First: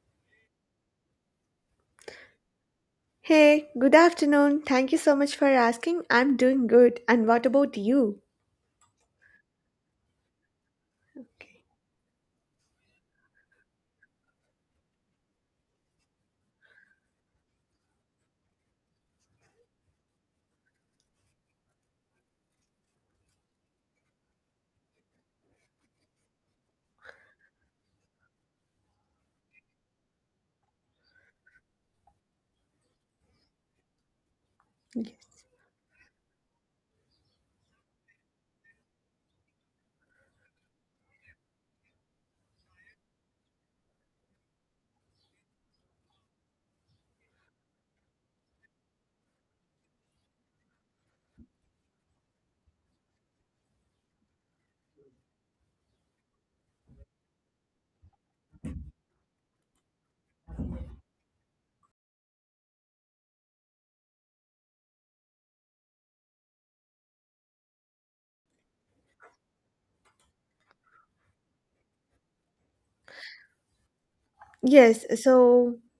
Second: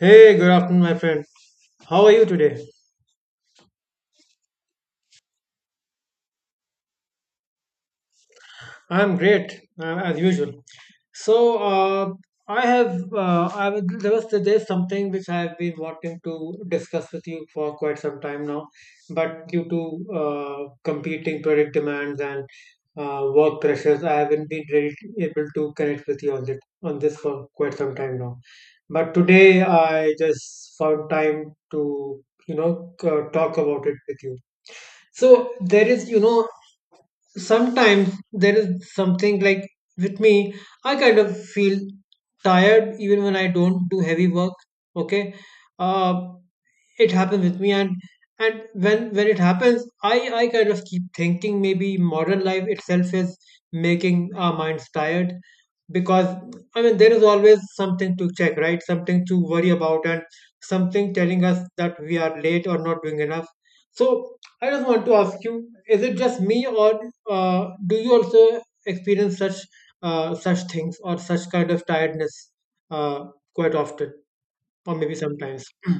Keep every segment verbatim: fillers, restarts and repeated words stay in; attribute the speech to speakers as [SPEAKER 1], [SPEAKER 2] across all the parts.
[SPEAKER 1] Hey, good afternoon, my friend. How are you today?
[SPEAKER 2] Hey, good afternoon. Thank you so much for asking. I'm doing good. And what about you?
[SPEAKER 1] I'm great, uh, as usual. So, uh, I have, uh, I was, there was, there's something which I have been wanting to discuss with you for quite some time now, but due to uh, competing product demands and uh, work pressures, I haven't been really able to connect with you on this, on this for quite some time now. But today, I just found time to, you know, c- talk about it with you. So there is, you know, sometimes there is something like with me, I kind of feel tired even when I don't do heavy work. Okay. Uh, it happens with me and and when when it happens i i kind of keep thinking maybe modern life itself is making our minds tired. Because I mean, there is always something to check, right, something to worry about, and something telling us that we are late or not doing enough. So I just want to ask you, is it just me, or uh, do you also experience such uh, such things or such kind of tiredness uh, quite often, or
[SPEAKER 2] Yes,
[SPEAKER 1] maybe sometimes
[SPEAKER 2] so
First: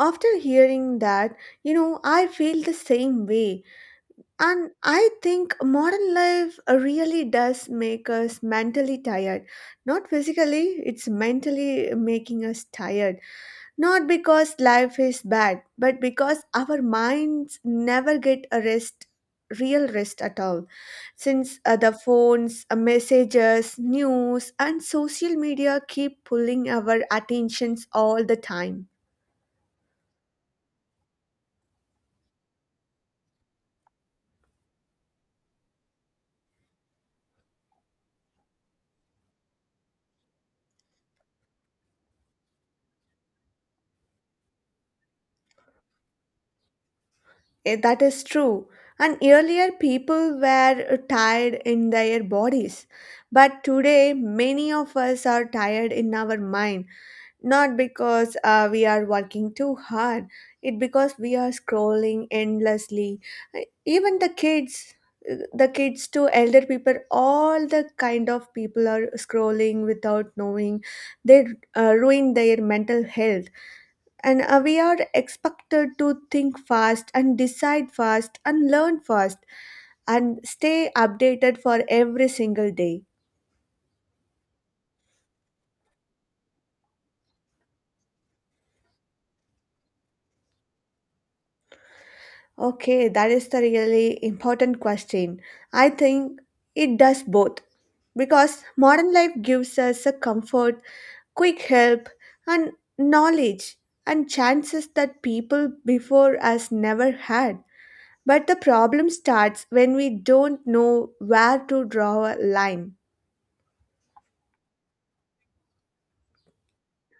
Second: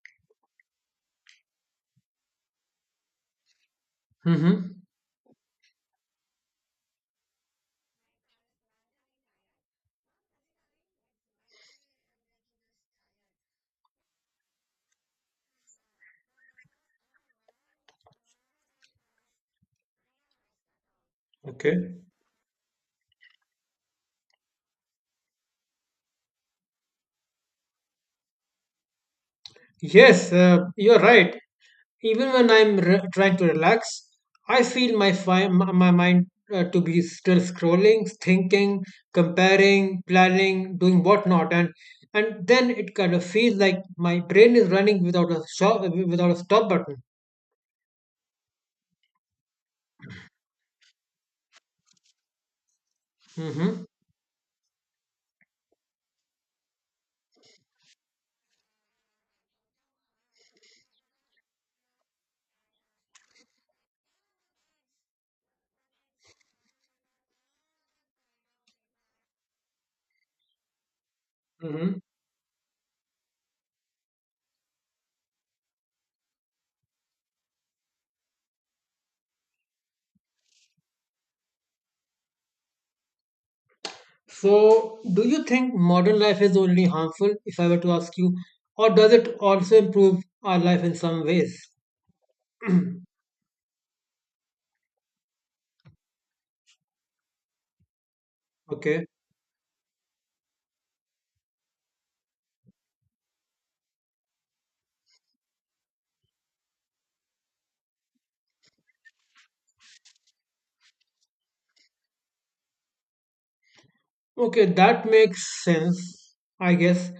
[SPEAKER 2] after hearing that, you know, I feel the same way. And
[SPEAKER 1] mm-hmm.
[SPEAKER 2] I think modern life really does make us mentally tired. Not physically, it's mentally making us tired. Not because life is bad, but because our minds never get a rest, real rest at all. Since uh, the
[SPEAKER 1] Okay.
[SPEAKER 2] phones, uh, messages, news, and social media keep pulling our attentions all the time.
[SPEAKER 1] Yes, uh, you're right. Even when I'm re- trying to relax, I feel my fi- my, my mind uh, to be still scrolling, thinking, comparing, planning, doing whatnot, and and then it kind of feels like my brain is running without a shop, without a stop button.
[SPEAKER 2] Eh, That is true. And earlier, people were uh, tired in their bodies. But
[SPEAKER 1] Mm-hmm.
[SPEAKER 2] today, many of us are tired in our mind, not because uh, we are working too hard, it because we are scrolling endlessly. Uh, even the kids, uh, the kids to elder people, all the kind of people are scrolling without knowing they uh,
[SPEAKER 1] Mm-hmm.
[SPEAKER 2] ruin their mental health. And uh, we are expected to think fast and decide fast and learn fast and stay updated for every single day.
[SPEAKER 1] So, do you think modern life is only harmful? If I were to ask you, or does it also improve our life in some ways?
[SPEAKER 2] Okay, that is the really important question. I think it does both, because
[SPEAKER 1] Okay.
[SPEAKER 2] modern life gives us a comfort, quick help, and knowledge and chances that people before us never had. But the problem starts when we don't know where to draw a line.
[SPEAKER 1] Okay, that makes sense, I guess.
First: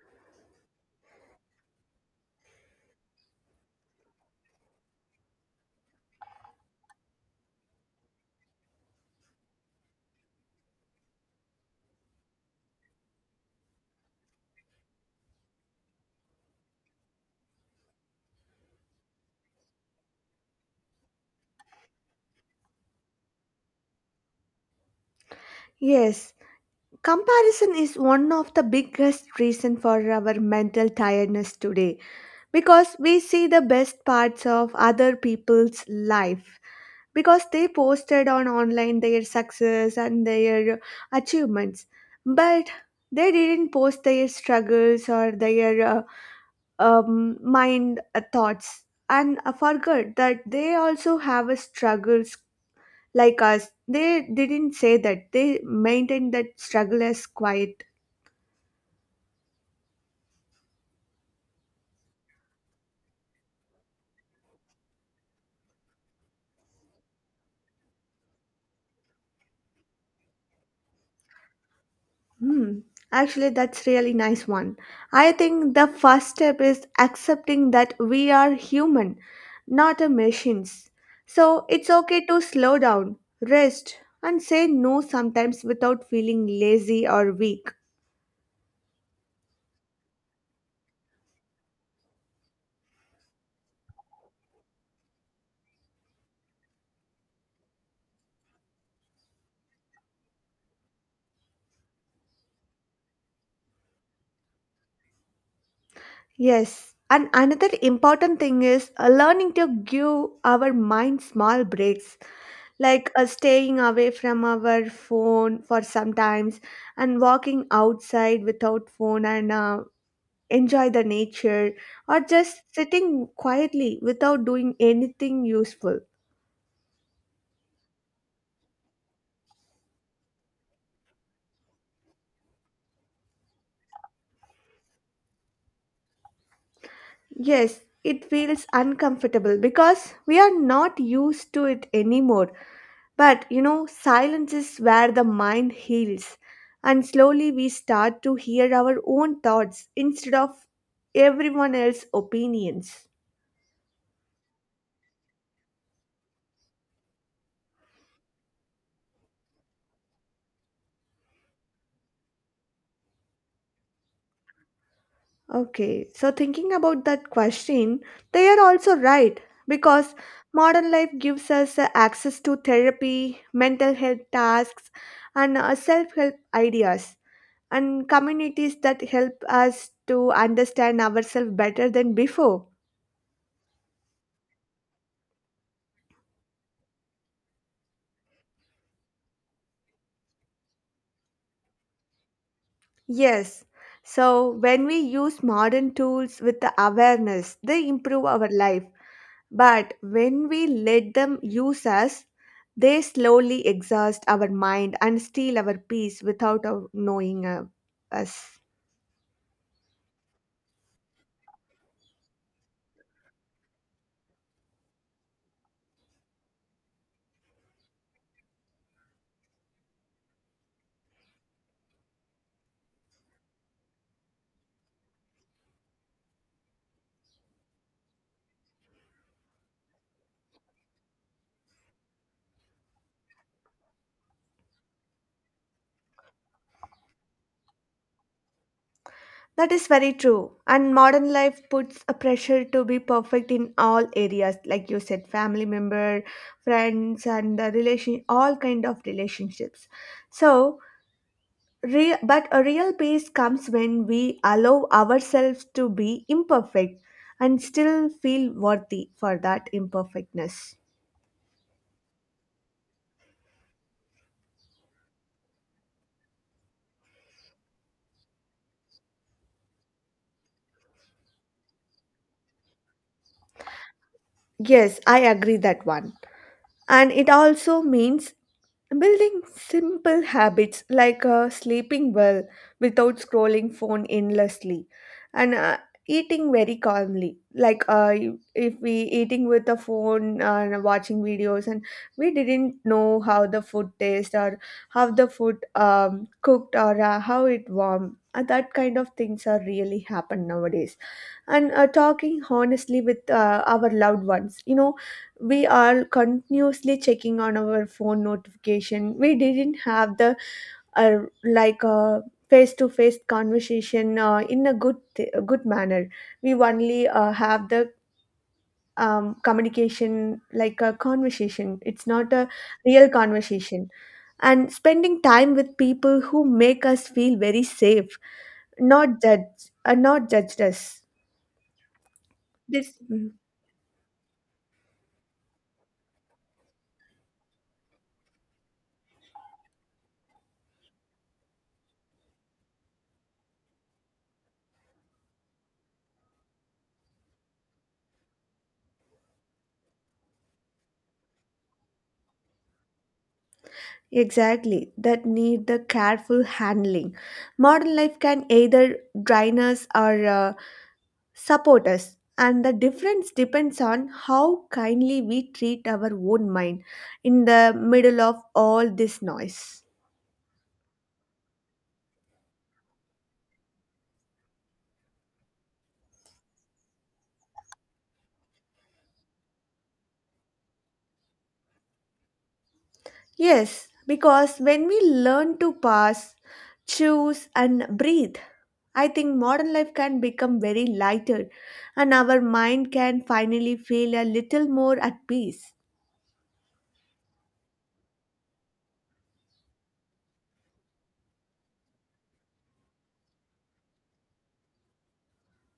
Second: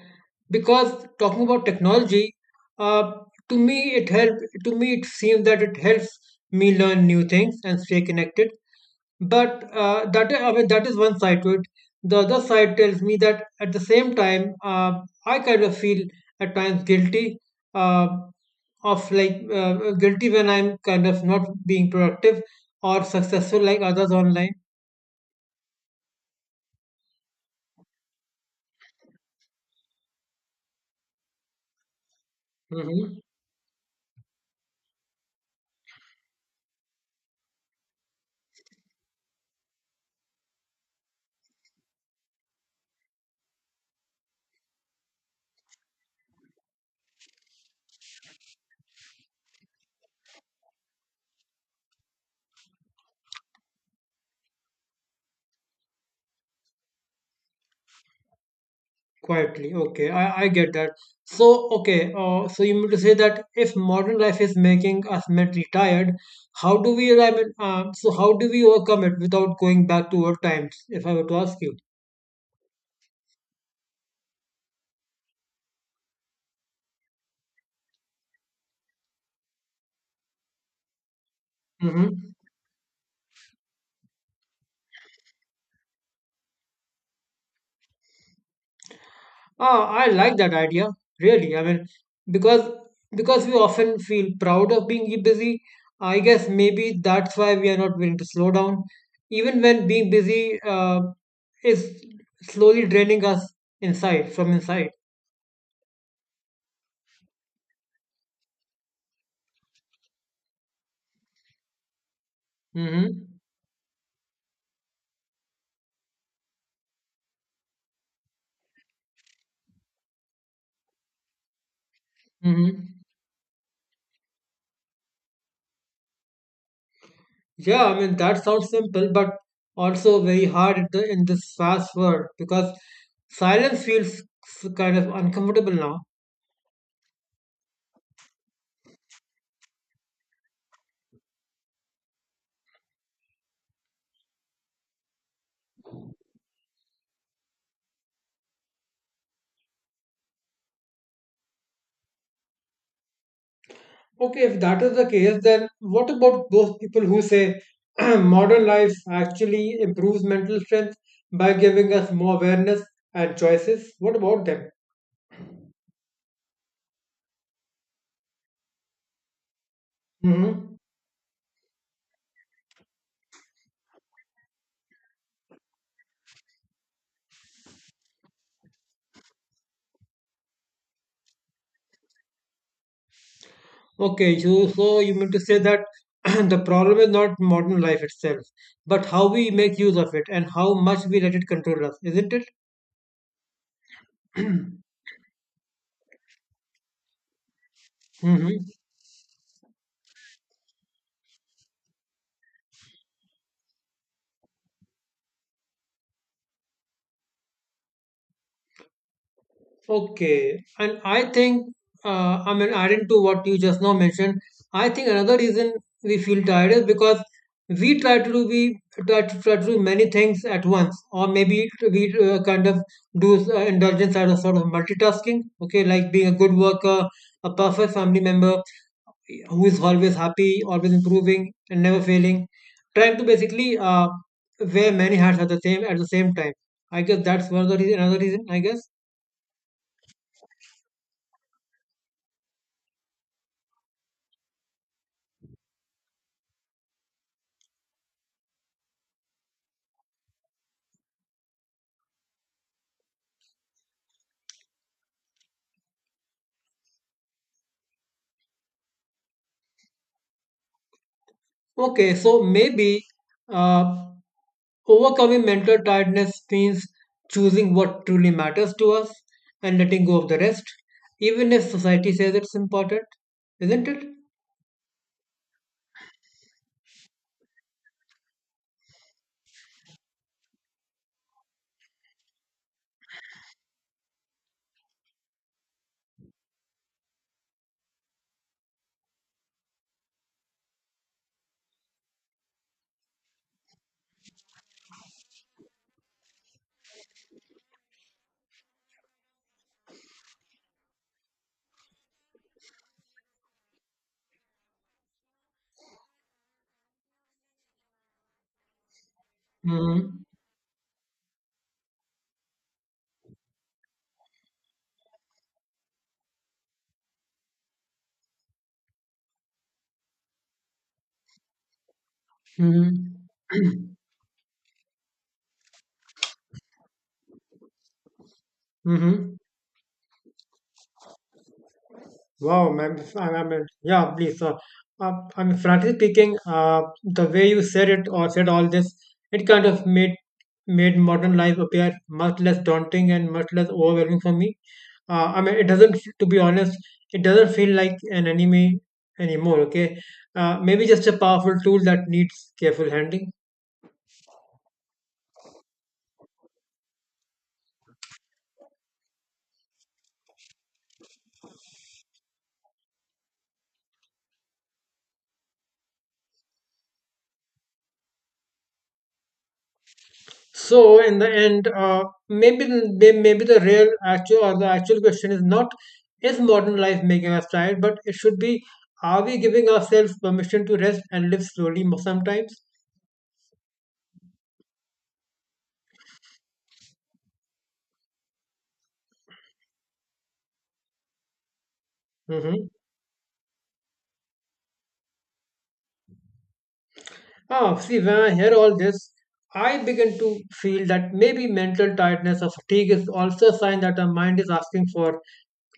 [SPEAKER 1] Because talking about technology, uh, to me it help. To me, it seems that it helps me learn new things and stay connected. But uh, that, I mean, that is one side to it. The other side tells me that at the same time, uh, I kind of feel at times guilty, uh, of like uh, guilty when I'm kind of not being productive or successful like others online.
[SPEAKER 2] Yes, comparison is one of the biggest reason for our mental tiredness today, because
[SPEAKER 1] Hmm.
[SPEAKER 2] we see the best parts of other people's life because they posted on online their success and their achievements, but they didn't post their struggles or their uh, um, mind uh, thoughts, and I forgot that they also have a struggles like us. They didn't say that they maintained that struggle as quiet.
[SPEAKER 1] Quietly, okay, I, I get that. So, okay, uh, so you mean to say that if modern life is making us mentally tired, how do we, I mean, uh, so how do we overcome it without going back to old times, if I were to ask you?
[SPEAKER 2] Hmm. Actually, that's really nice one. I think the first step is accepting that we are human, not a machines. So it's okay
[SPEAKER 1] Mm-hmm.
[SPEAKER 2] to slow down, rest, and say no sometimes without feeling lazy or weak.
[SPEAKER 1] Ah, I like that idea, really. I mean, because because we often feel proud of being busy, I guess maybe that's why we are not willing to slow down, even when being busy uh, is slowly draining us inside, from inside.
[SPEAKER 2] Yes. And another important thing is uh, learning to give our mind small breaks, like uh,
[SPEAKER 1] Mm-hmm.
[SPEAKER 2] staying away from our phone for sometimes and walking outside without phone and uh, enjoy the nature, or just
[SPEAKER 1] Hmm.
[SPEAKER 2] sitting quietly without doing anything useful.
[SPEAKER 1] Yeah, I mean that sounds simple, but also very hard in, the, in this fast world because silence feels kind of uncomfortable now.
[SPEAKER 2] Yes, it feels uncomfortable because we are not used to it anymore. But you know, silence is where the mind heals, and slowly we start to hear our own thoughts instead of everyone else's opinions.
[SPEAKER 1] Okay, if that is the case, then what about those people who say modern life actually improves mental strength by giving us more awareness and choices? What about them?
[SPEAKER 2] Okay, so thinking about that question, they are also right, because
[SPEAKER 1] Mm-hmm.
[SPEAKER 2] modern life gives us uh, access to therapy, mental health tasks, and uh, self help ideas, and communities that help us to understand ourselves better than before.
[SPEAKER 1] Okay, so so you mean to say that the problem is not modern life itself, but how we make use of it and how much we let it control us, isn't it?
[SPEAKER 2] Yes, so when we use modern tools with the awareness, they improve our
[SPEAKER 1] Hmm.
[SPEAKER 2] life. But when we let them use us, they slowly exhaust our mind and steal our peace without our knowing uh, us.
[SPEAKER 1] Okay. And I think, uh, I mean, adding to what you just now mentioned, I think another reason we feel tired is because we try to do we try to, try to do many things at once, or maybe we uh, kind of do uh, indulgence as a sort of multitasking. Okay, like being a good worker, a perfect family member who is always happy, always improving, and never failing. Trying to basically uh, wear many hats at the same at the same time. I guess that's one of the reason, another reason. I guess.
[SPEAKER 2] That is very true. And modern life puts a pressure to be perfect in all areas, like you said, family member, friends, and the relation, all kind of relationships. So, re- but a real peace comes when we allow ourselves to be imperfect and still feel worthy for that imperfectness.
[SPEAKER 1] Okay, so maybe uh, overcoming mental tiredness means choosing what truly matters to us and letting go of the rest, even if society says it's important, isn't it?
[SPEAKER 2] Yes, I agree that one. And it also means building simple habits like uh, sleeping well without scrolling phone endlessly, and uh, eating very calmly, like uh, if we eating with a phone and watching videos, and we didn't know how the food tastes or how the food um, cooked or uh, how it warm. Uh, that kind of things are really happen nowadays. And uh, talking honestly with uh, our loved ones, you know, we are continuously checking on our phone notification, we didn't have
[SPEAKER 1] Mm-hmm.
[SPEAKER 2] the uh, like a face to face conversation uh, in a good th- a good manner. We only uh, have the um, communication like a conversation, it's not a real
[SPEAKER 1] Mm-hmm.
[SPEAKER 2] conversation. And spending time with people who make us feel very safe, not
[SPEAKER 1] Mm-hmm.
[SPEAKER 2] judge, uh, not judged us.
[SPEAKER 1] Wow,
[SPEAKER 2] This.
[SPEAKER 1] man, I
[SPEAKER 2] Mm-hmm.
[SPEAKER 1] I mean, yeah, please. Uh, uh, I mean, frankly speaking, uh, the way you said it or said all this, it kind of made made modern life appear much less daunting and much less overwhelming for me. Uh, I mean, it doesn't, f- to be honest, it doesn't feel like an enemy anymore. Okay, uh, maybe just a powerful tool that needs careful handling.
[SPEAKER 2] Exactly, that need the careful handling. Modern life can either drain us or uh, support us, and the difference depends on how kindly we treat our own mind in the middle of all this noise.
[SPEAKER 1] So in the end, uh, maybe may- maybe the real actual or the actual question is not, is modern life making us tired, but it should be, are we giving ourselves permission to rest and live slowly mo- sometimes?
[SPEAKER 2] Yes, because when we learn to pause, choose, and breathe, I think modern life can become very lighter, and our
[SPEAKER 1] Hmm.
[SPEAKER 2] mind can finally feel a little more at peace.
[SPEAKER 1] Ah, see, when I hear all this, I begin to feel that maybe mental tiredness or fatigue is also a sign that our mind is asking for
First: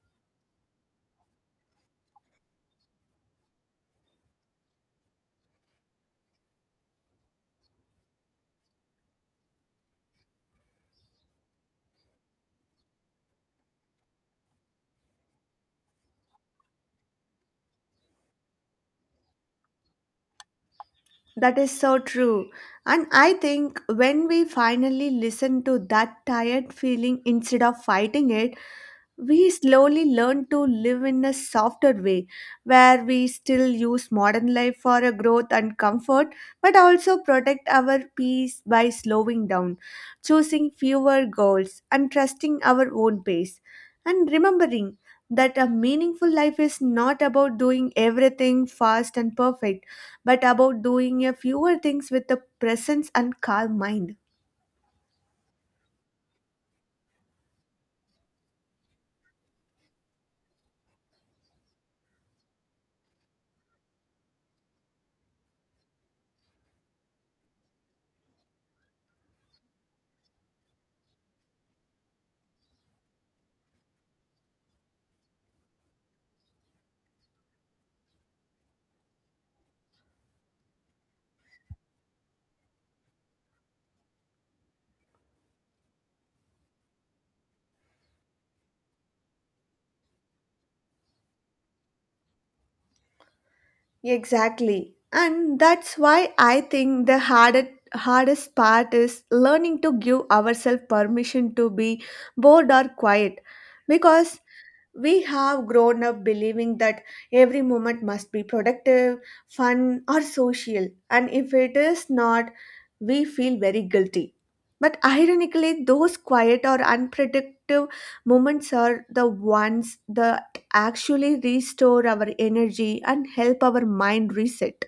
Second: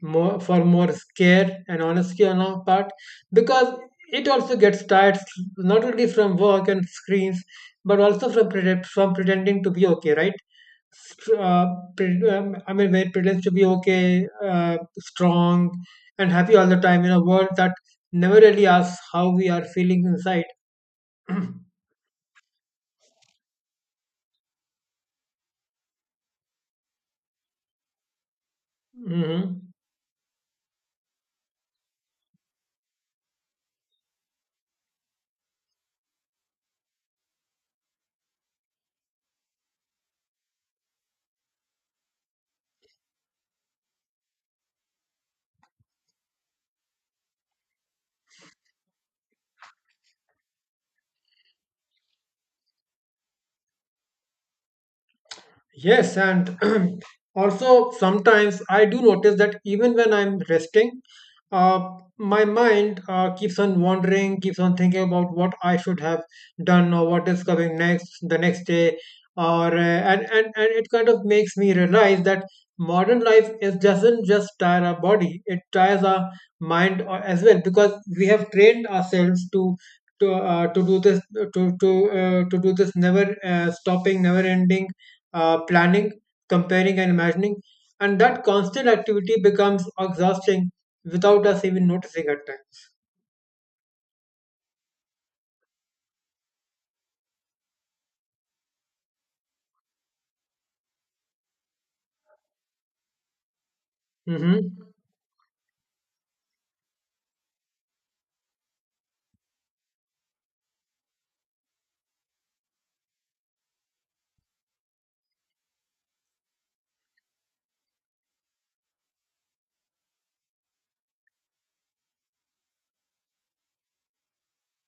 [SPEAKER 1] more for more care and honesty on our part, because it also gets tired not only from work and screens but also from pretend, from pretending to be okay, right? Str- uh, pre- um, I mean, when it pretends to be okay, uh, strong and happy all the time in a world that never really asks how we are feeling inside.
[SPEAKER 2] That is so true. And I think when we finally listen to that tired feeling instead of fighting it,
[SPEAKER 1] Hmm.
[SPEAKER 2] we slowly learn to live in a softer way, where we still use modern life for a growth and comfort, but also protect our peace by slowing down, choosing fewer goals and trusting our own pace, and remembering that a meaningful life is not about doing everything fast and perfect, but about doing a fewer things with a presence and calm mind.
[SPEAKER 1] Yes, and also sometimes I do notice that even when I'm resting, uh, my mind uh, keeps on wandering, keeps on thinking about what I should have done or what is coming next, the next day, or uh, and, and and it kind of makes me realize that modern life is doesn't just tire our body, it tires our mind uh, as well because we have trained ourselves to. To, uh, to do this to to uh, to do this never uh, stopping, never ending uh, planning, comparing, and imagining. And that constant activity becomes exhausting without us even noticing at
[SPEAKER 2] Exactly. And that's why I think the hardest hardest part is learning to give ourselves permission to be bored or quiet, because
[SPEAKER 1] times. Hmm.
[SPEAKER 2] we have grown up believing that every moment must be productive, fun, or social, and if it is not, we feel very guilty. But ironically, those quiet or unproductive moments are the ones that actually restore our energy and help our mind reset.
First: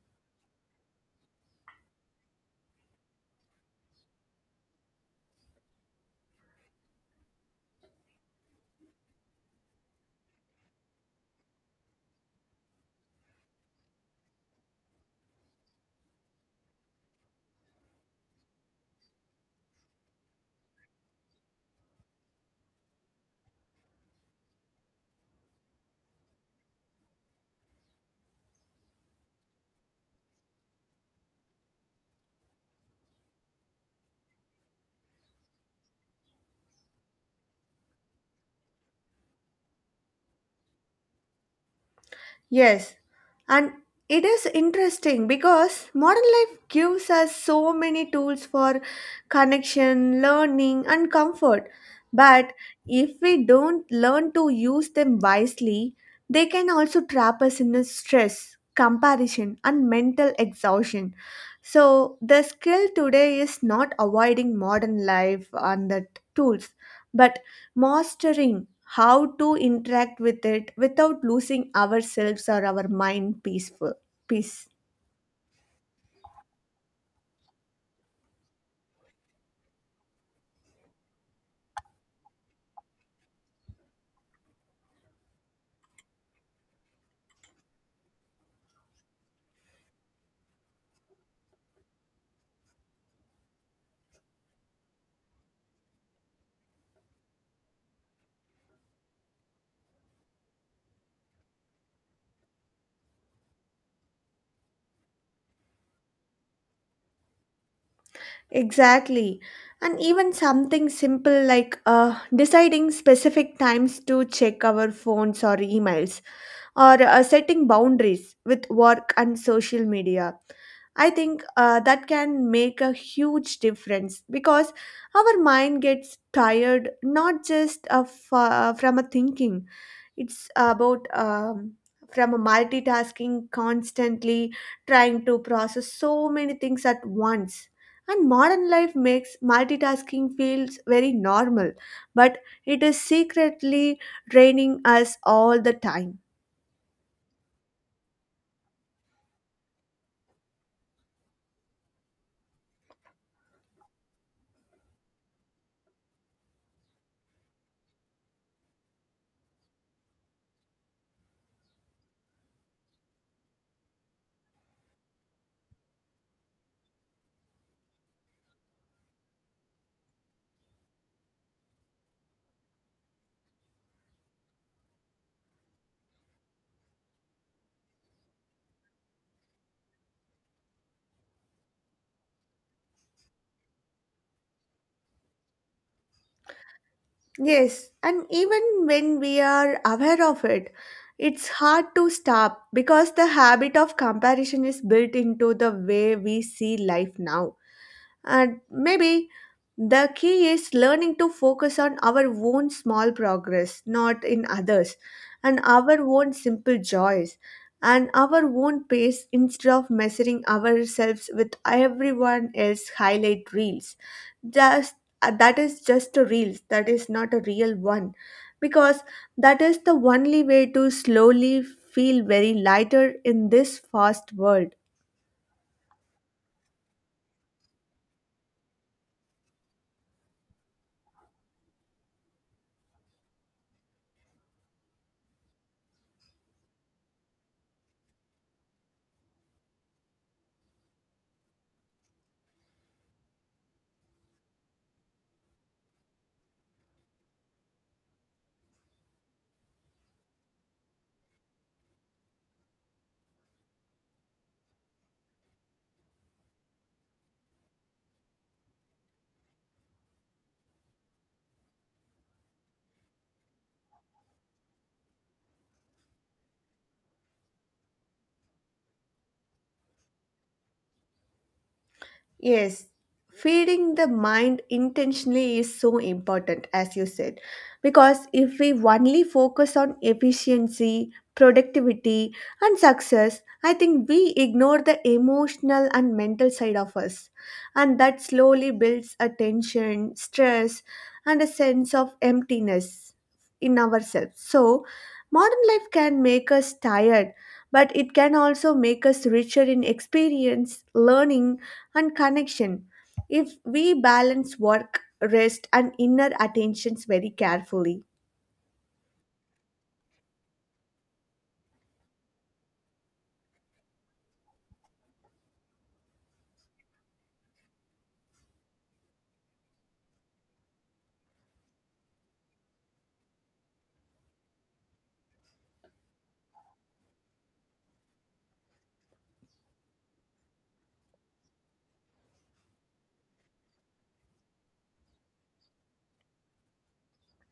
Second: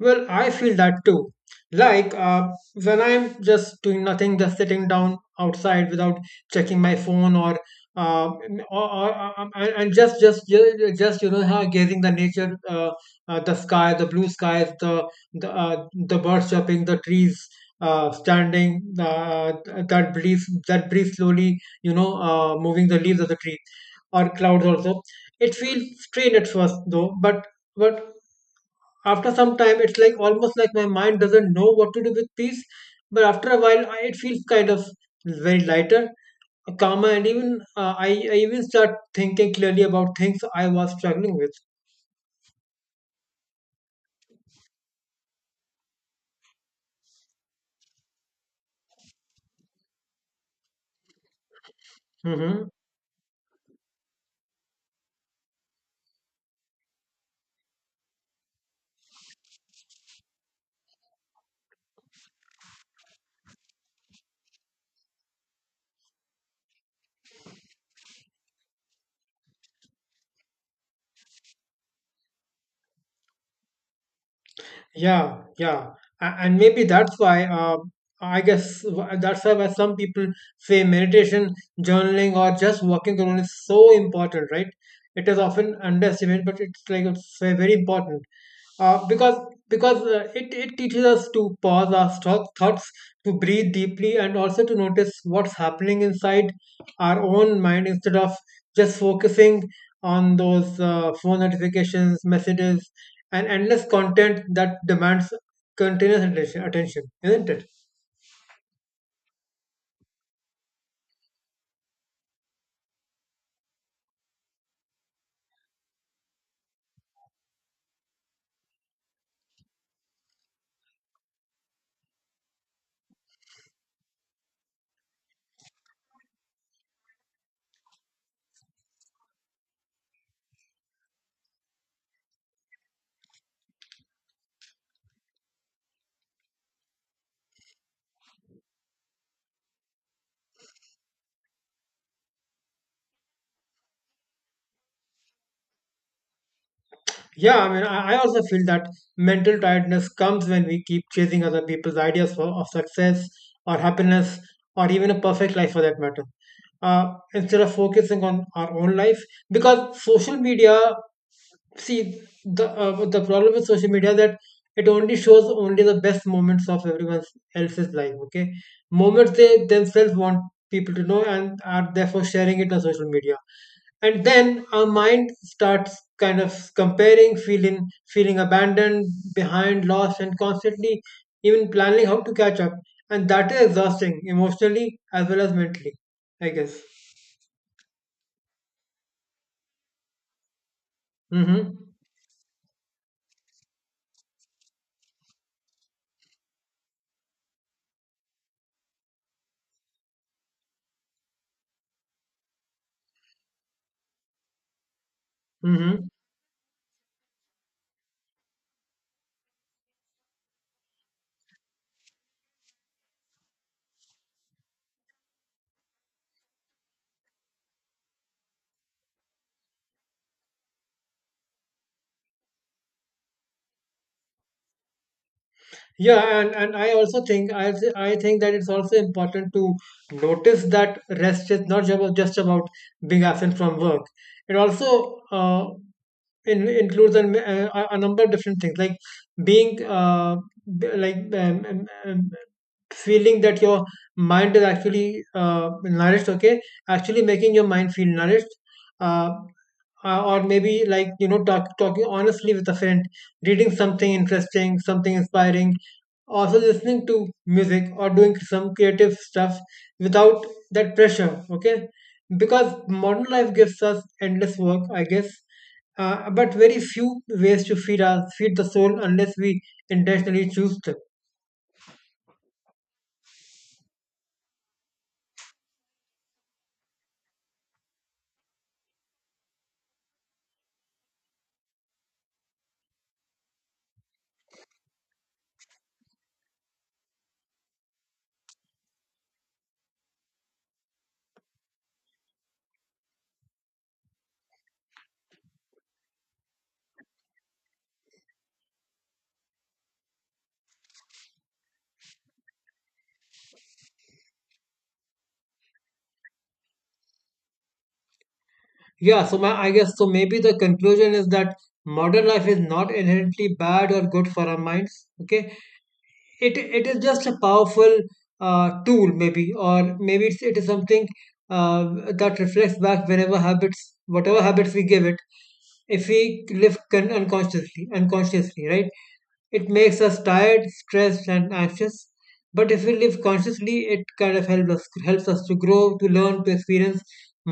[SPEAKER 1] Well, I feel that too. Like uh, when I'm just doing nothing, just sitting down outside without checking my phone or uh, m- or, or uh, um, and and just just ju- just you know huh, gazing the nature, uh, uh, the sky, the blue skies, the the uh, the birds chirping, the trees uh, standing, uh, uh, that breeze that breeze slowly, you know uh, moving the leaves of the tree or clouds also. It feels strange at first though, but but after some time it's like almost like my mind doesn't know what to do with peace, but after a while I, it feels kind of very lighter, uh, calmer, and even uh, I, I even start thinking clearly about things I was struggling with.
[SPEAKER 2] Yes, and it is interesting because modern life gives us so many tools for connection, learning, and comfort. But
[SPEAKER 1] Hmm.
[SPEAKER 2] if we don't learn to use them wisely, they can also trap us in a stress, comparison, and mental exhaustion. So, the skill today is not avoiding modern life and the tools, but mastering how to interact with it without losing ourselves or our mind peaceful peace.
[SPEAKER 1] Yeah, yeah. A- and maybe that's why uh, I guess wh- that's why, why some people say meditation, journaling, or just walking alone is so important, right? It is often underestimated, but it's like it's ve- very important, uh, because because uh, it it teaches us to pause our stock thoughts, to breathe deeply, and also to notice what's happening inside our own mind instead of just focusing on those uh, phone notifications, messages, and endless content that demands continuous attention attention, isn't it?
[SPEAKER 2] Exactly. And even something simple like uh, deciding specific times to check our phones or emails, or uh, setting boundaries with work and social media, I think uh, that can make a huge difference, because our mind gets tired not just of, uh, from a thinking. It's about um, from a multitasking, constantly trying to process so many things at once. And modern life makes multitasking feels very normal, but it is secretly draining us all the time.
[SPEAKER 1] Yeah, I mean, I I also feel that mental tiredness comes when we keep chasing other people's ideas for, of success or happiness or even a perfect life for that matter, uh, instead of focusing on our own life. Because social media, see, the uh, the problem with social media that it only shows only the best moments of everyone else's life. Okay, moments they themselves want people to know and are therefore sharing it on social media. And then our mind starts kind of comparing, feeling feeling abandoned, behind, lost, and constantly even planning how to catch up. And that is exhausting emotionally as well as mentally, I guess.
[SPEAKER 2] Yes, and even when we are aware of it, it's hard
[SPEAKER 1] Mm-hmm.
[SPEAKER 2] to stop because the habit of comparison is built into the way we see life now. And maybe the key is learning to focus on our own small progress, not in others, and our
[SPEAKER 1] Mm-hmm.
[SPEAKER 2] own simple joys, and our own pace instead of measuring ourselves with everyone else highlight reels. Just uh, that is just a reel, that is not a real one, because that is the only way to slowly feel very lighter in this fast world.
[SPEAKER 1] Yeah, and, and I also think I th- I think that it's also important to notice that rest is not ju- just about being absent from work. It also uh, in, includes an, uh, a, number of different things, like being uh, b- like um, um, um, feeling that your mind is actually uh, nourished. Okay, actually making your mind feel nourished, uh, uh, or maybe, like, you know talk, talking honestly with a friend, reading something interesting, something inspiring, also listening to music or doing some creative stuff without that pressure. Okay, because modern life gives us endless work, I guess, uh, but very few ways to feed our feed the soul unless we intentionally choose them.
[SPEAKER 2] Yes, feeding the mind intentionally is so important, as you said, because if we only focus on efficiency, productivity, and success, I think we ignore the emotional and mental side of us. And that slowly builds a tension, stress, and a sense of emptiness in ourselves. So, modern life can make us tired, but it can also make us richer in experience, learning, and connection, if we balance work, rest, and inner attentions very carefully.
[SPEAKER 1] Yeah, so my, I guess so. Maybe the conclusion is that modern life is not inherently bad or good for our minds. Okay, it it is just a powerful uh, tool, maybe. Or maybe it's, it is something uh, that reflects back whenever habits whatever habits we give it. If we live con- unconsciously unconsciously, right, it makes us tired, stressed, and anxious. But if we live consciously, it kind of helps us helps us to grow, to learn, to experience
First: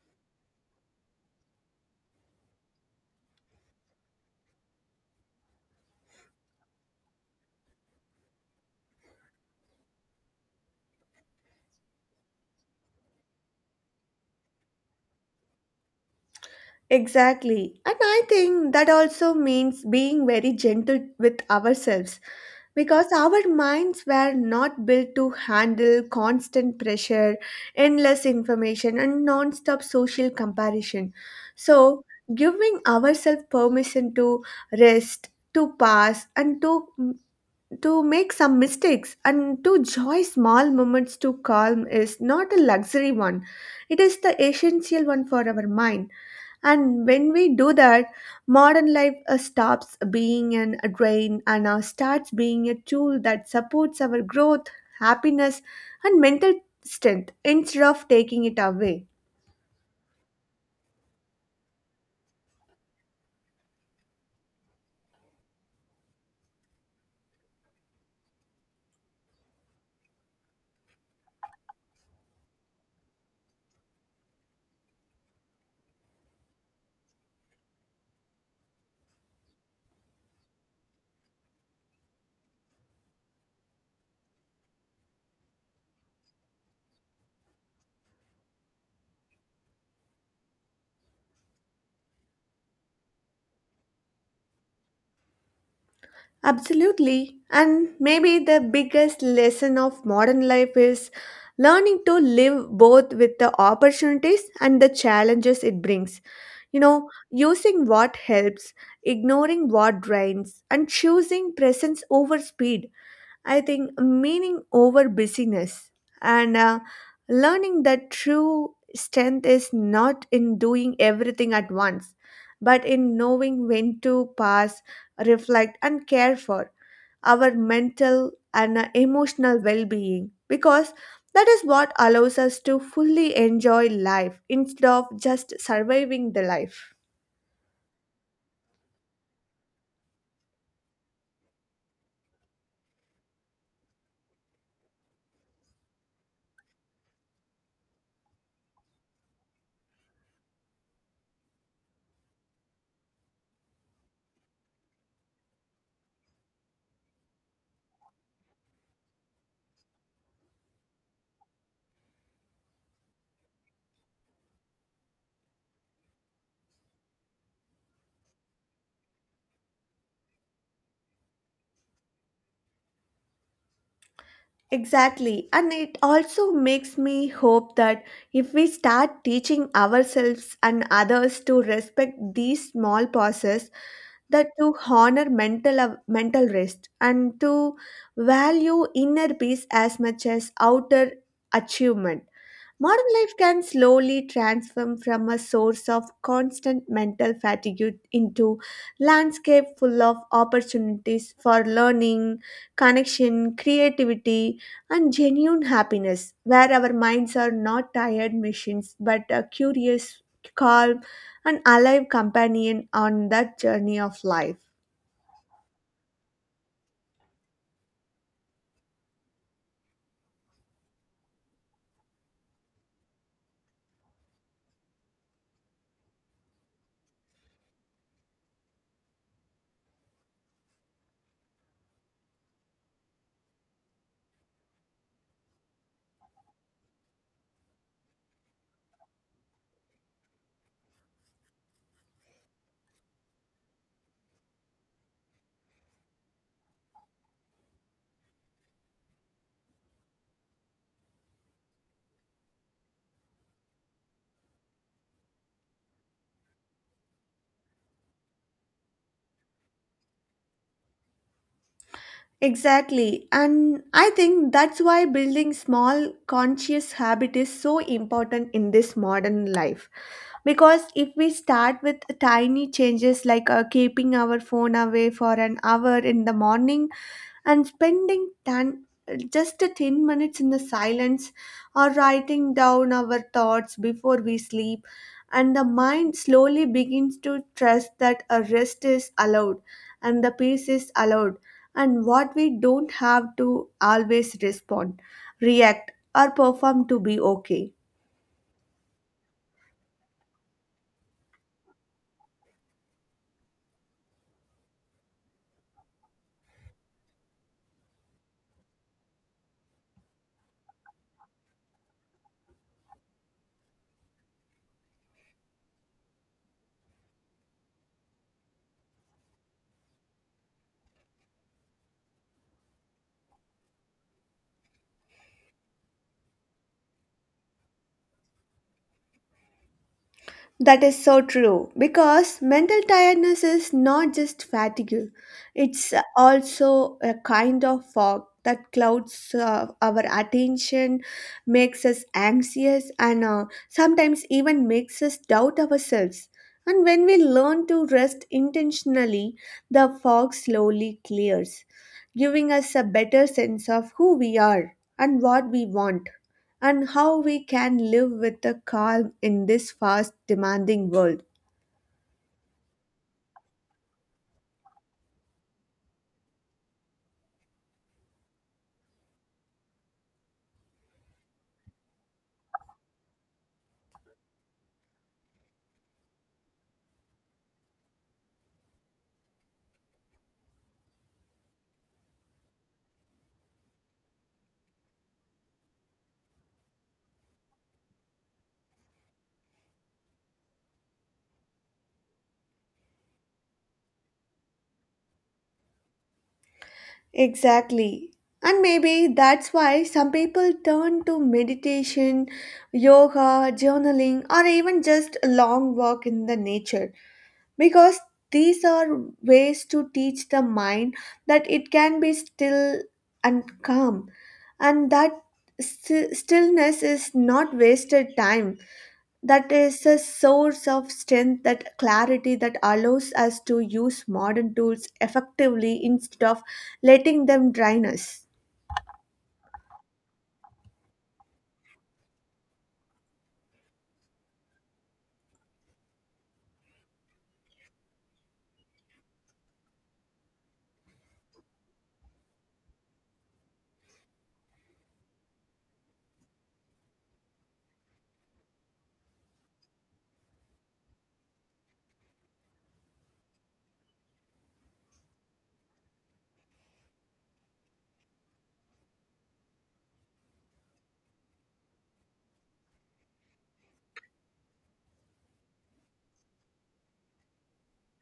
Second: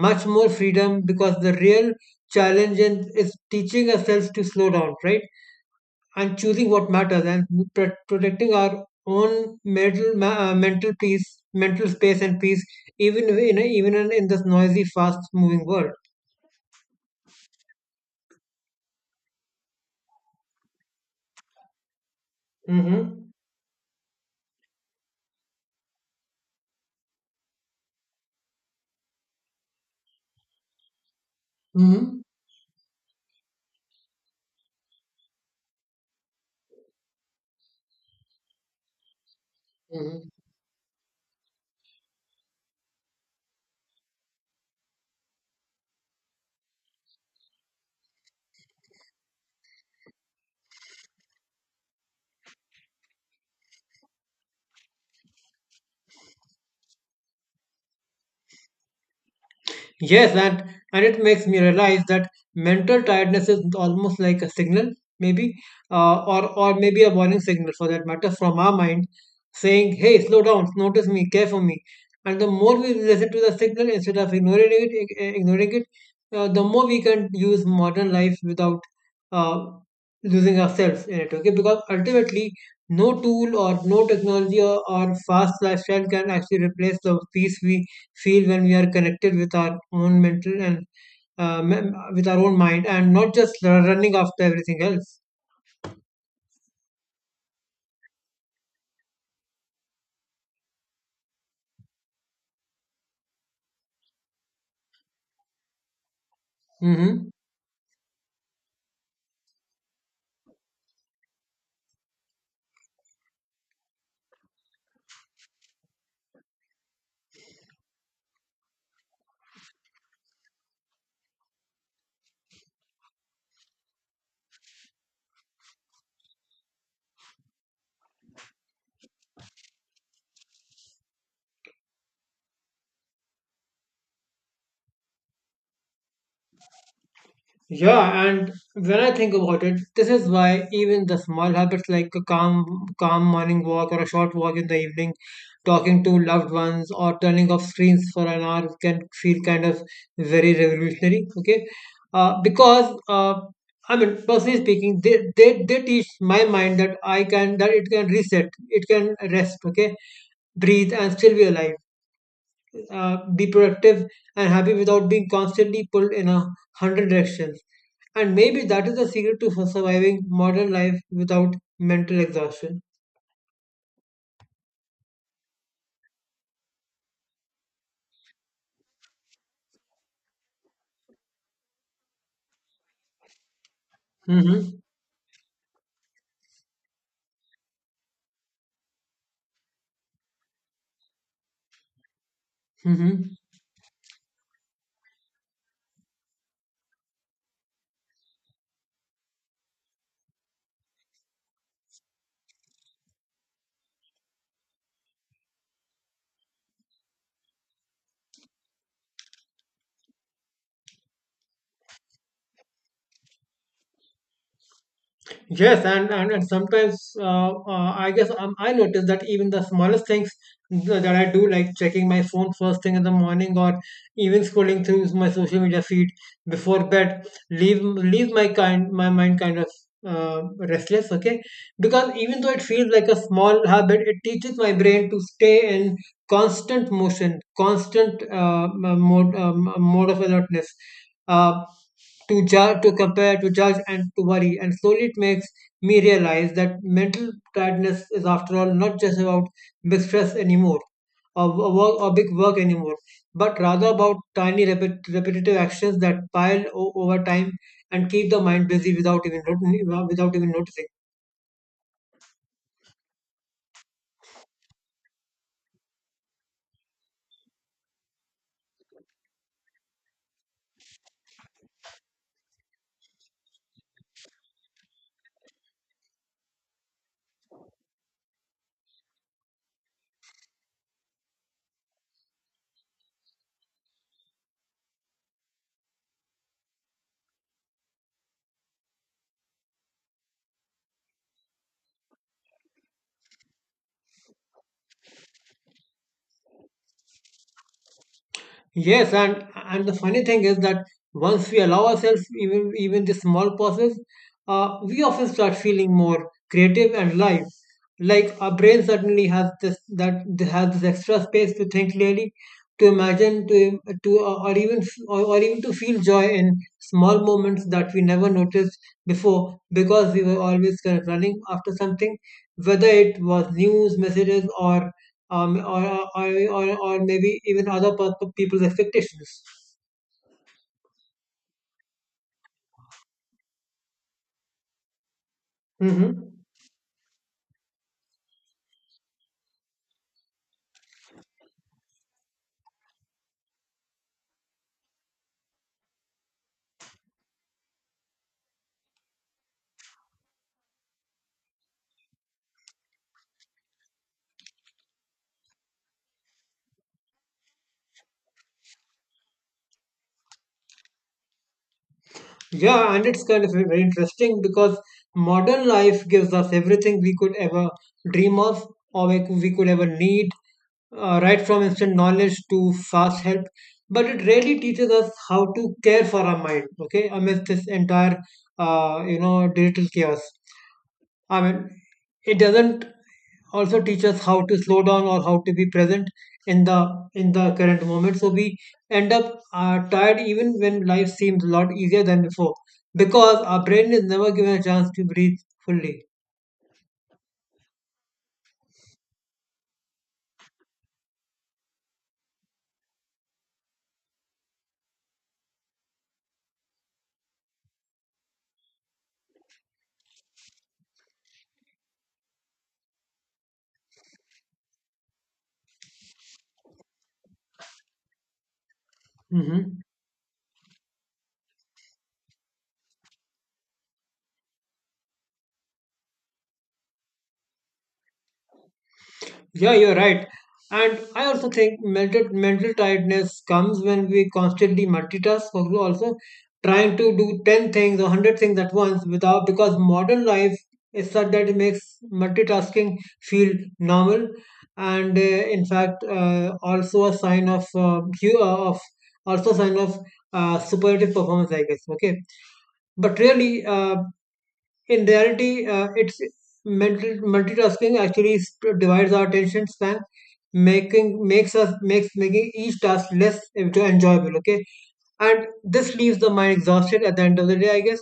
[SPEAKER 1] much more freedom, because the real challenge in- is teaching ourselves to slow down, right, and choosing what matters and pr- protecting our own mental ma- uh, mental peace, mental space, and peace even in even in this noisy, fast moving world.
[SPEAKER 2] Exactly. And I think that also means being very gentle with ourselves, because
[SPEAKER 1] Mm-hmm.
[SPEAKER 2] our minds were not built to handle constant pressure, endless information, and non stop social comparison. So,
[SPEAKER 1] Mm-hmm.
[SPEAKER 2] giving ourselves permission to rest, to pause, and to to make some mistakes and to enjoy small moments to calm is not a luxury one, it is the essential one for our mind. And when we do that, modern life uh, stops being an a drain, and uh, starts being a tool that supports our growth, happiness, and mental strength instead of taking it away.
[SPEAKER 1] Yes, and and it makes me realize that mental tiredness is almost like a signal, maybe, uh, or or maybe a warning signal, for that matter, from our mind, saying, "Hey, slow down, notice me, care for me." And the more we listen to the signal instead of ignoring it, ig- eh, ignoring it, uh, the more we can use modern life without uh, losing ourselves in it. Okay, because ultimately, no tool or no technology or, or fast lifestyle can actually replace the peace we feel when we are connected with our own mental and uh, mem- with our own mind and not just running after everything else.
[SPEAKER 2] Absolutely. And maybe the biggest lesson of modern life is learning to live both with the opportunities and the challenges it brings. You know,
[SPEAKER 1] Hmm.
[SPEAKER 2] using what helps, ignoring what drains, and choosing presence over speed. I think meaning over busyness, and uh, learning that true strength is not in doing everything at once, but in knowing when to pause, reflect, and care for our mental and uh, emotional well being, because that is what allows us to fully enjoy life instead of just surviving the life.
[SPEAKER 1] Yeah, and when I think about it, this is why even the small habits, like a calm, calm morning walk or a short walk in the evening, talking to loved ones or turning off screens for an hour, can feel kind of very revolutionary. Okay, uh, because uh, I mean, personally speaking, they, they they teach my mind that I can that it can reset, it can rest. Okay, breathe and still be alive, uh, be productive and happy without being constantly pulled in a hundred directions. And maybe that is the secret to surviving modern life without mental exhaustion.
[SPEAKER 2] Exactly, and it also makes me hope that if we start teaching ourselves and others to respect these small pauses, that
[SPEAKER 1] Mm-hmm.
[SPEAKER 2] to honor mental av- mental rest, and to value inner peace as much as outer achievement. Modern
[SPEAKER 1] Mm-hmm.
[SPEAKER 2] life can slowly transform from a source of constant mental fatigue into landscape full of opportunities for learning, connection, creativity, and genuine happiness, where our minds are not tired machines but a curious, calm, and alive companion on that journey of life.
[SPEAKER 1] Yes, and and, and sometimes uh, uh, I guess, um, I notice that even the smallest things th- that I do, like checking my phone first thing in the morning, or even scrolling through my social media feed before bed, leave leave my kind my mind kind of uh, restless. Okay, because even though it feels like a small habit, it teaches my brain to stay in constant motion, constant uh, m- mode um, mode of alertness. Uh, to judge, to compare, to judge, and to worry. And slowly it makes me realize that mental tiredness is, after all, not just about big stress anymore or, or work or big work anymore, but rather about tiny repet- repetitive actions that pile o- over time and keep the mind busy without even not- without even noticing.
[SPEAKER 2] Exactly. And I think that's why building small conscious habit is so important in this modern life. Because if we start with tiny changes like uh, keeping our phone away for an hour in the morning and spending ten, just a ten minutes in the silence, or writing down our thoughts before we sleep, and the mind slowly begins to trust that a rest is allowed and the peace is allowed and what we don't have to always respond, react, or perform to be okay.
[SPEAKER 1] Yes, and and the funny thing is that once we allow ourselves even even this small pauses, uh, we often start feeling more creative and live. Like our brain suddenly has this that has this extra space to think clearly, to imagine, to to uh, or even or, or even to feel joy in small moments that we never noticed before, because we were always kind of running after something, whether it was news, messages, or um, or, or, or, or maybe even other pe- people's expectations.
[SPEAKER 2] That is so true because mental tiredness is not just fatigue, it's
[SPEAKER 1] Hmm.
[SPEAKER 2] also a kind of fog that clouds uh, our attention, makes us anxious, and uh, sometimes even makes us doubt ourselves. And when we learn to rest intentionally, the fog slowly clears, giving us a better sense of who we are and what we want and how we can live with a calm in this fast, demanding world.
[SPEAKER 1] Yeah, and it's kind of very interesting because modern life gives us everything we could ever dream of, or we could, we could ever need, uh, right from instant knowledge to fast help. But it really teaches us how to care for our mind, okay, amidst this entire, uh, you know, digital chaos. I mean, it doesn't also teach us how to slow down or how to be present in the in the current moment, so we end up uh, tired even when life seems a lot easier than before, because our brain is never given a chance to breathe fully.
[SPEAKER 2] Exactly. And maybe that's why some people turn to meditation, yoga, journaling, or even just a long walk in the nature, because these are ways to teach the mind that it can be still and calm, and that sti- stillness is not wasted time, that
[SPEAKER 1] Hmm.
[SPEAKER 2] is a source of strength, that clarity that allows us to use modern tools effectively instead of letting them drain us.
[SPEAKER 1] Yeah, you're right. And I also think mental mental tiredness comes when we constantly multitask. Also, also trying to do ten things or one hundred things at once, without, because modern life is such that it makes multitasking feel normal, and uh, in fact, uh, also a sign of uh, hu- uh, of also a sign of uh, superlative performance, I guess. Okay, but really. Uh, in reality, uh, it's multi- multitasking actually sp- divides our attention span, making makes us makes making each task less enjoyable. Okay, and this leaves the mind exhausted at the end of the day, I guess,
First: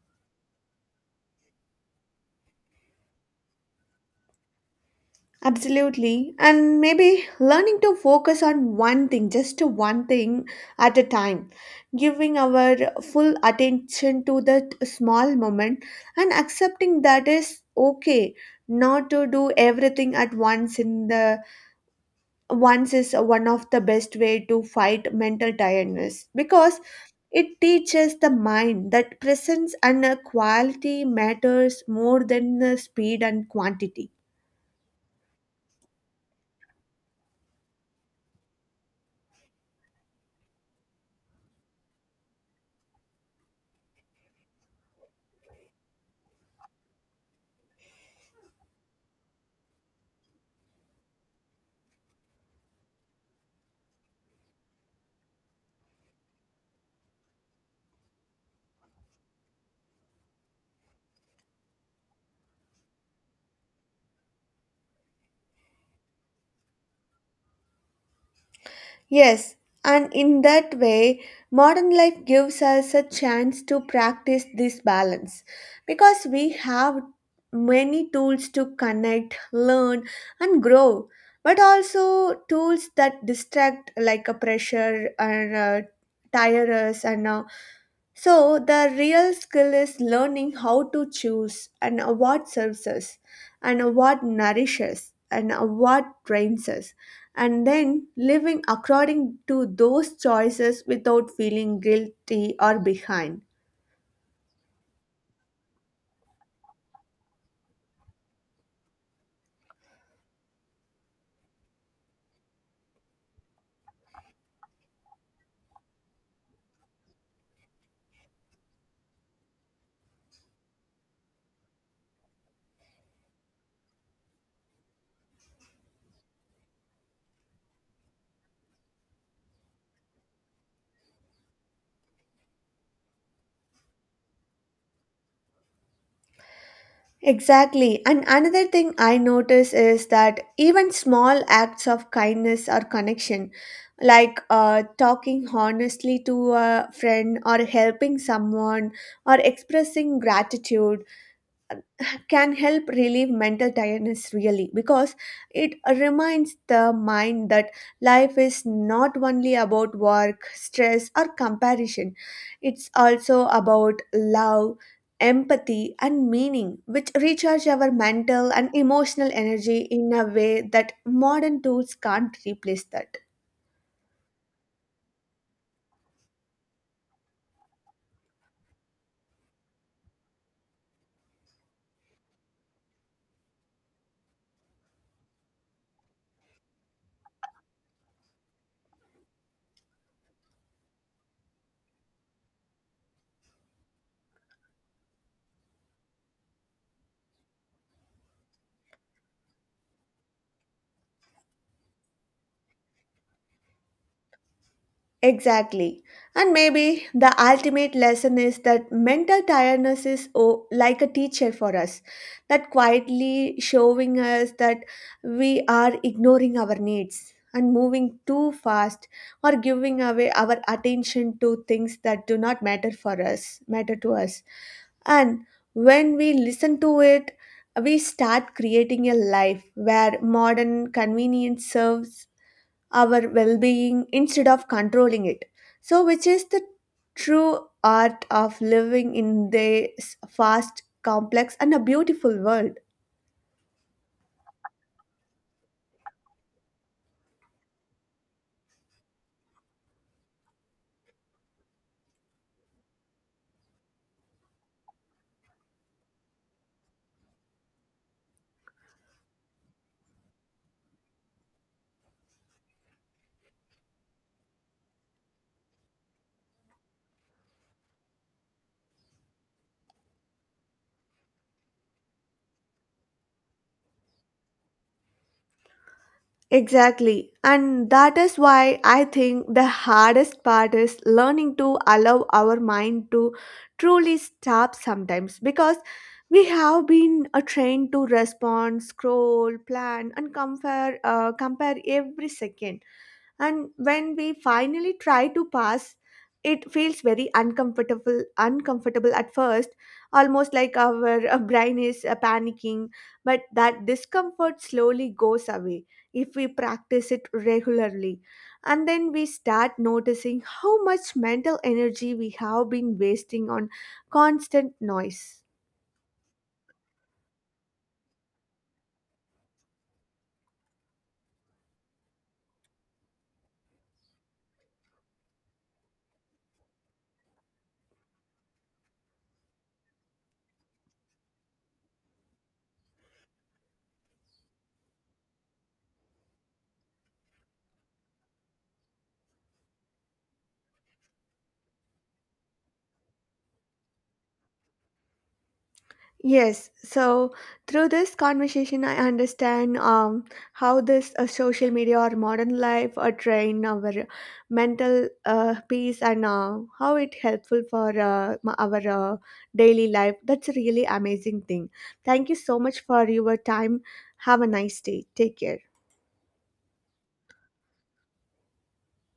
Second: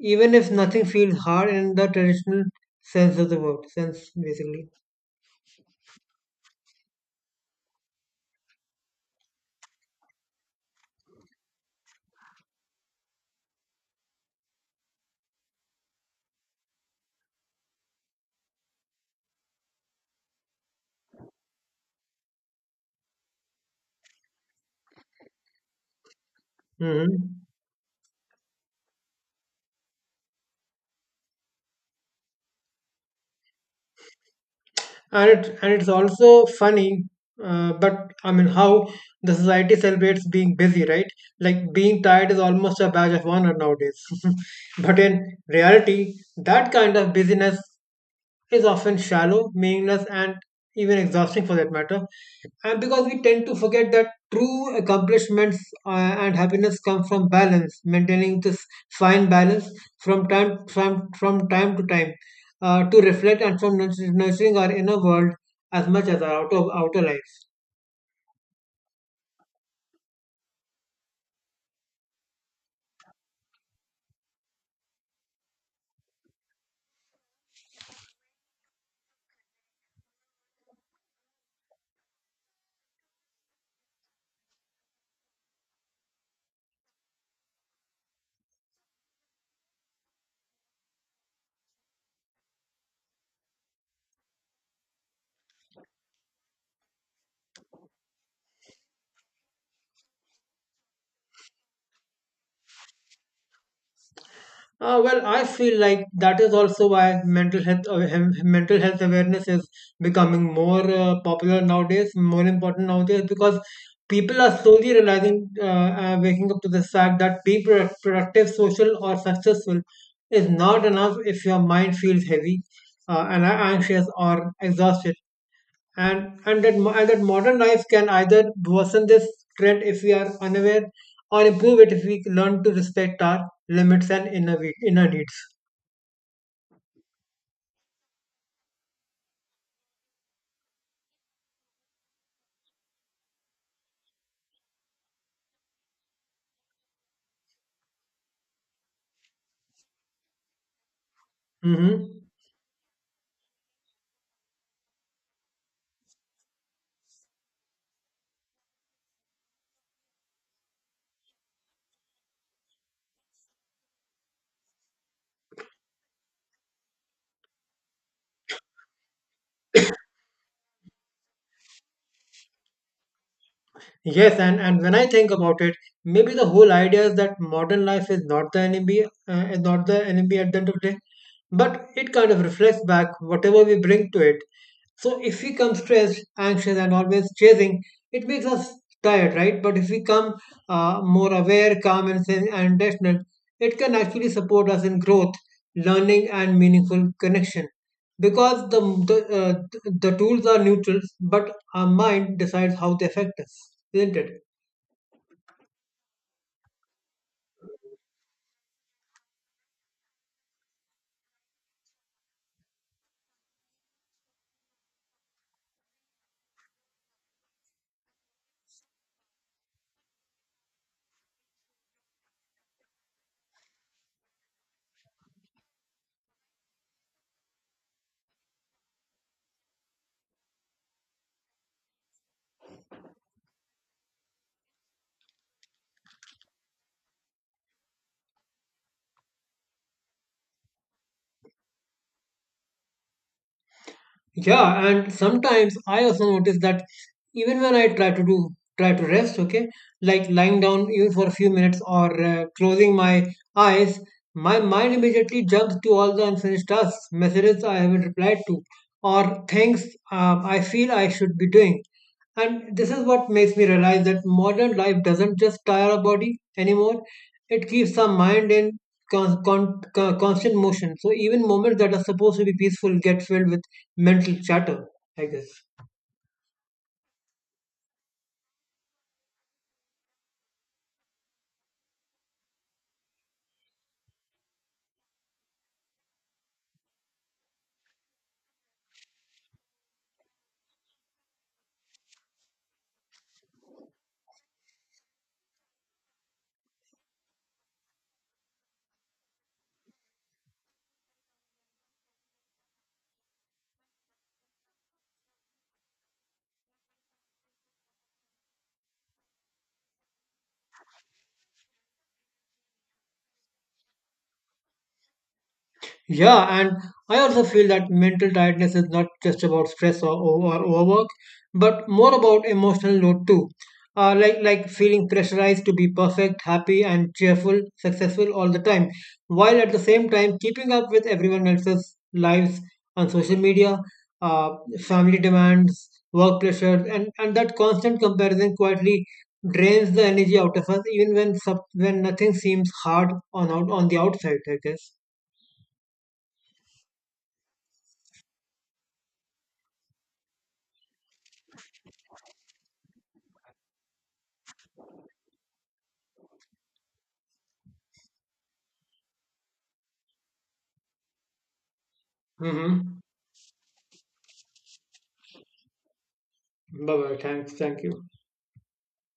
[SPEAKER 1] even if nothing feels hard in the traditional sense of the word, sense basically.
[SPEAKER 2] Absolutely. And maybe learning to focus on one thing, just one thing at a time, giving our full attention to that small moment and accepting that is okay not to do everything at once in the once, is one of the best way to fight mental tiredness, because
[SPEAKER 1] Hmm.
[SPEAKER 2] it teaches the mind that presence and uh, quality matters more than uh, speed and quantity.
[SPEAKER 1] And it, and it's also funny, uh, but I mean how the society celebrates being busy, right, like being tired is almost a badge of honor nowadays. But in reality that kind of busyness is often shallow, meaningless, and even exhausting, for that matter. And because we tend to forget that true accomplishments uh, and happiness come from balance, maintaining this fine balance from time from from time to time, uh, to reflect and from nurturing our inner world as much as our outer outer life.
[SPEAKER 2] Yes, and in that way, modern life gives us a chance to practice this balance because we have many tools to connect, learn, and grow, but also tools that distract, like a pressure, and uh, tire us, and uh, so, the real skill is learning how to choose and what serves us, and what nourishes, and what drains us, and then living according to those choices without feeling guilty or behind.
[SPEAKER 1] Uh, well, I feel like that is also why mental health awa- hem- mental health awareness is becoming more uh, popular nowadays, more important nowadays, because people are slowly realizing, uh, uh, waking up to the fact that being pro- productive, social, or successful is not enough if your mind feels heavy uh, and anxious or exhausted, and and that mo- and that modern life can either worsen this trend if we are unaware or improve it if we learn to respect our limits and inner we- inner needs.
[SPEAKER 2] Exactly. And another thing I notice is that even small acts of kindness or connection, like uh, talking honestly to a friend or helping someone or expressing gratitude,
[SPEAKER 1] Hmm.
[SPEAKER 2] can help relieve mental tiredness really, because it reminds the mind that life is not only about work, stress, or comparison, it's also about love. Empathy and meaning, which recharge our mental and emotional energy in a way that modern tools can't replace that.
[SPEAKER 1] Yes, and and when I think about it, maybe the whole idea is that modern life is not the enemy uh, is not the enemy at the end of the day, but it kind of reflects back whatever we bring to it. So if we come stressed, anxious, and always chasing, it makes us tired, right? But if we come uh, more aware, calm, and sen- and intentional, it can actually support us in growth, learning, and meaningful connection. Because the the, uh, the tools are neutral, but our mind decides how they affect us, isn't it?
[SPEAKER 2] Exactly. And maybe the ultimate lesson is that mental tiredness is, oh, like a teacher for us, that quietly showing us that we are ignoring our needs and moving too fast or giving away our attention to things that do not matter for us, matter to us. And when we listen to it, we start creating a life where modern convenience serves our well being instead of controlling it. So, which is the true art of living in this fast, complex, and a beautiful world.
[SPEAKER 1] Yeah, and sometimes I also notice that even when I try to do try to rest, okay, like lying down even for a few minutes or uh, closing my eyes, my mind immediately jumps to all the unfinished tasks, messages I haven't replied to, or things um, I feel I should be doing. And this is what makes me realize that modern life doesn't just tire our body anymore, it keeps our mind in con- con- con- constant motion. So even moments that are supposed to be peaceful get filled with mental chatter, I guess.
[SPEAKER 2] Exactly. And that is why I think the hardest part is learning to allow our mind to truly stop sometimes, because we have been uh, trained to respond, scroll, plan, and compare, uh, compare every second, and when we finally try to pass, it feels very uncomfortable uncomfortable at first, almost like our uh, brain is uh, panicking, but that discomfort slowly goes away if we practice it regularly, and then we start noticing how much mental energy we have been wasting on constant noise.
[SPEAKER 1] Yeah, and I also feel that mental tiredness is not just about stress or, or, or overwork, but more about emotional load too. Uh, like like feeling pressurized to be perfect, happy, and cheerful, successful all the time, while at the same time keeping up with everyone else's lives on social media, uh, family demands, work pressures, and and that constant comparison quietly drains the energy out of us, even when sub, when nothing seems hard on out on the outside, I guess.
[SPEAKER 2] Yes, so through this conversation, I understand um, how this uh, social media or modern life uh, train our mental uh, peace and uh, how it helpful for uh, m- our uh, daily life. That's a really amazing thing. Thank you so much
[SPEAKER 1] Mm-hmm.
[SPEAKER 2] for your time. Have a nice day. Take care.
[SPEAKER 1] Bye bye. Thanks. Thank you.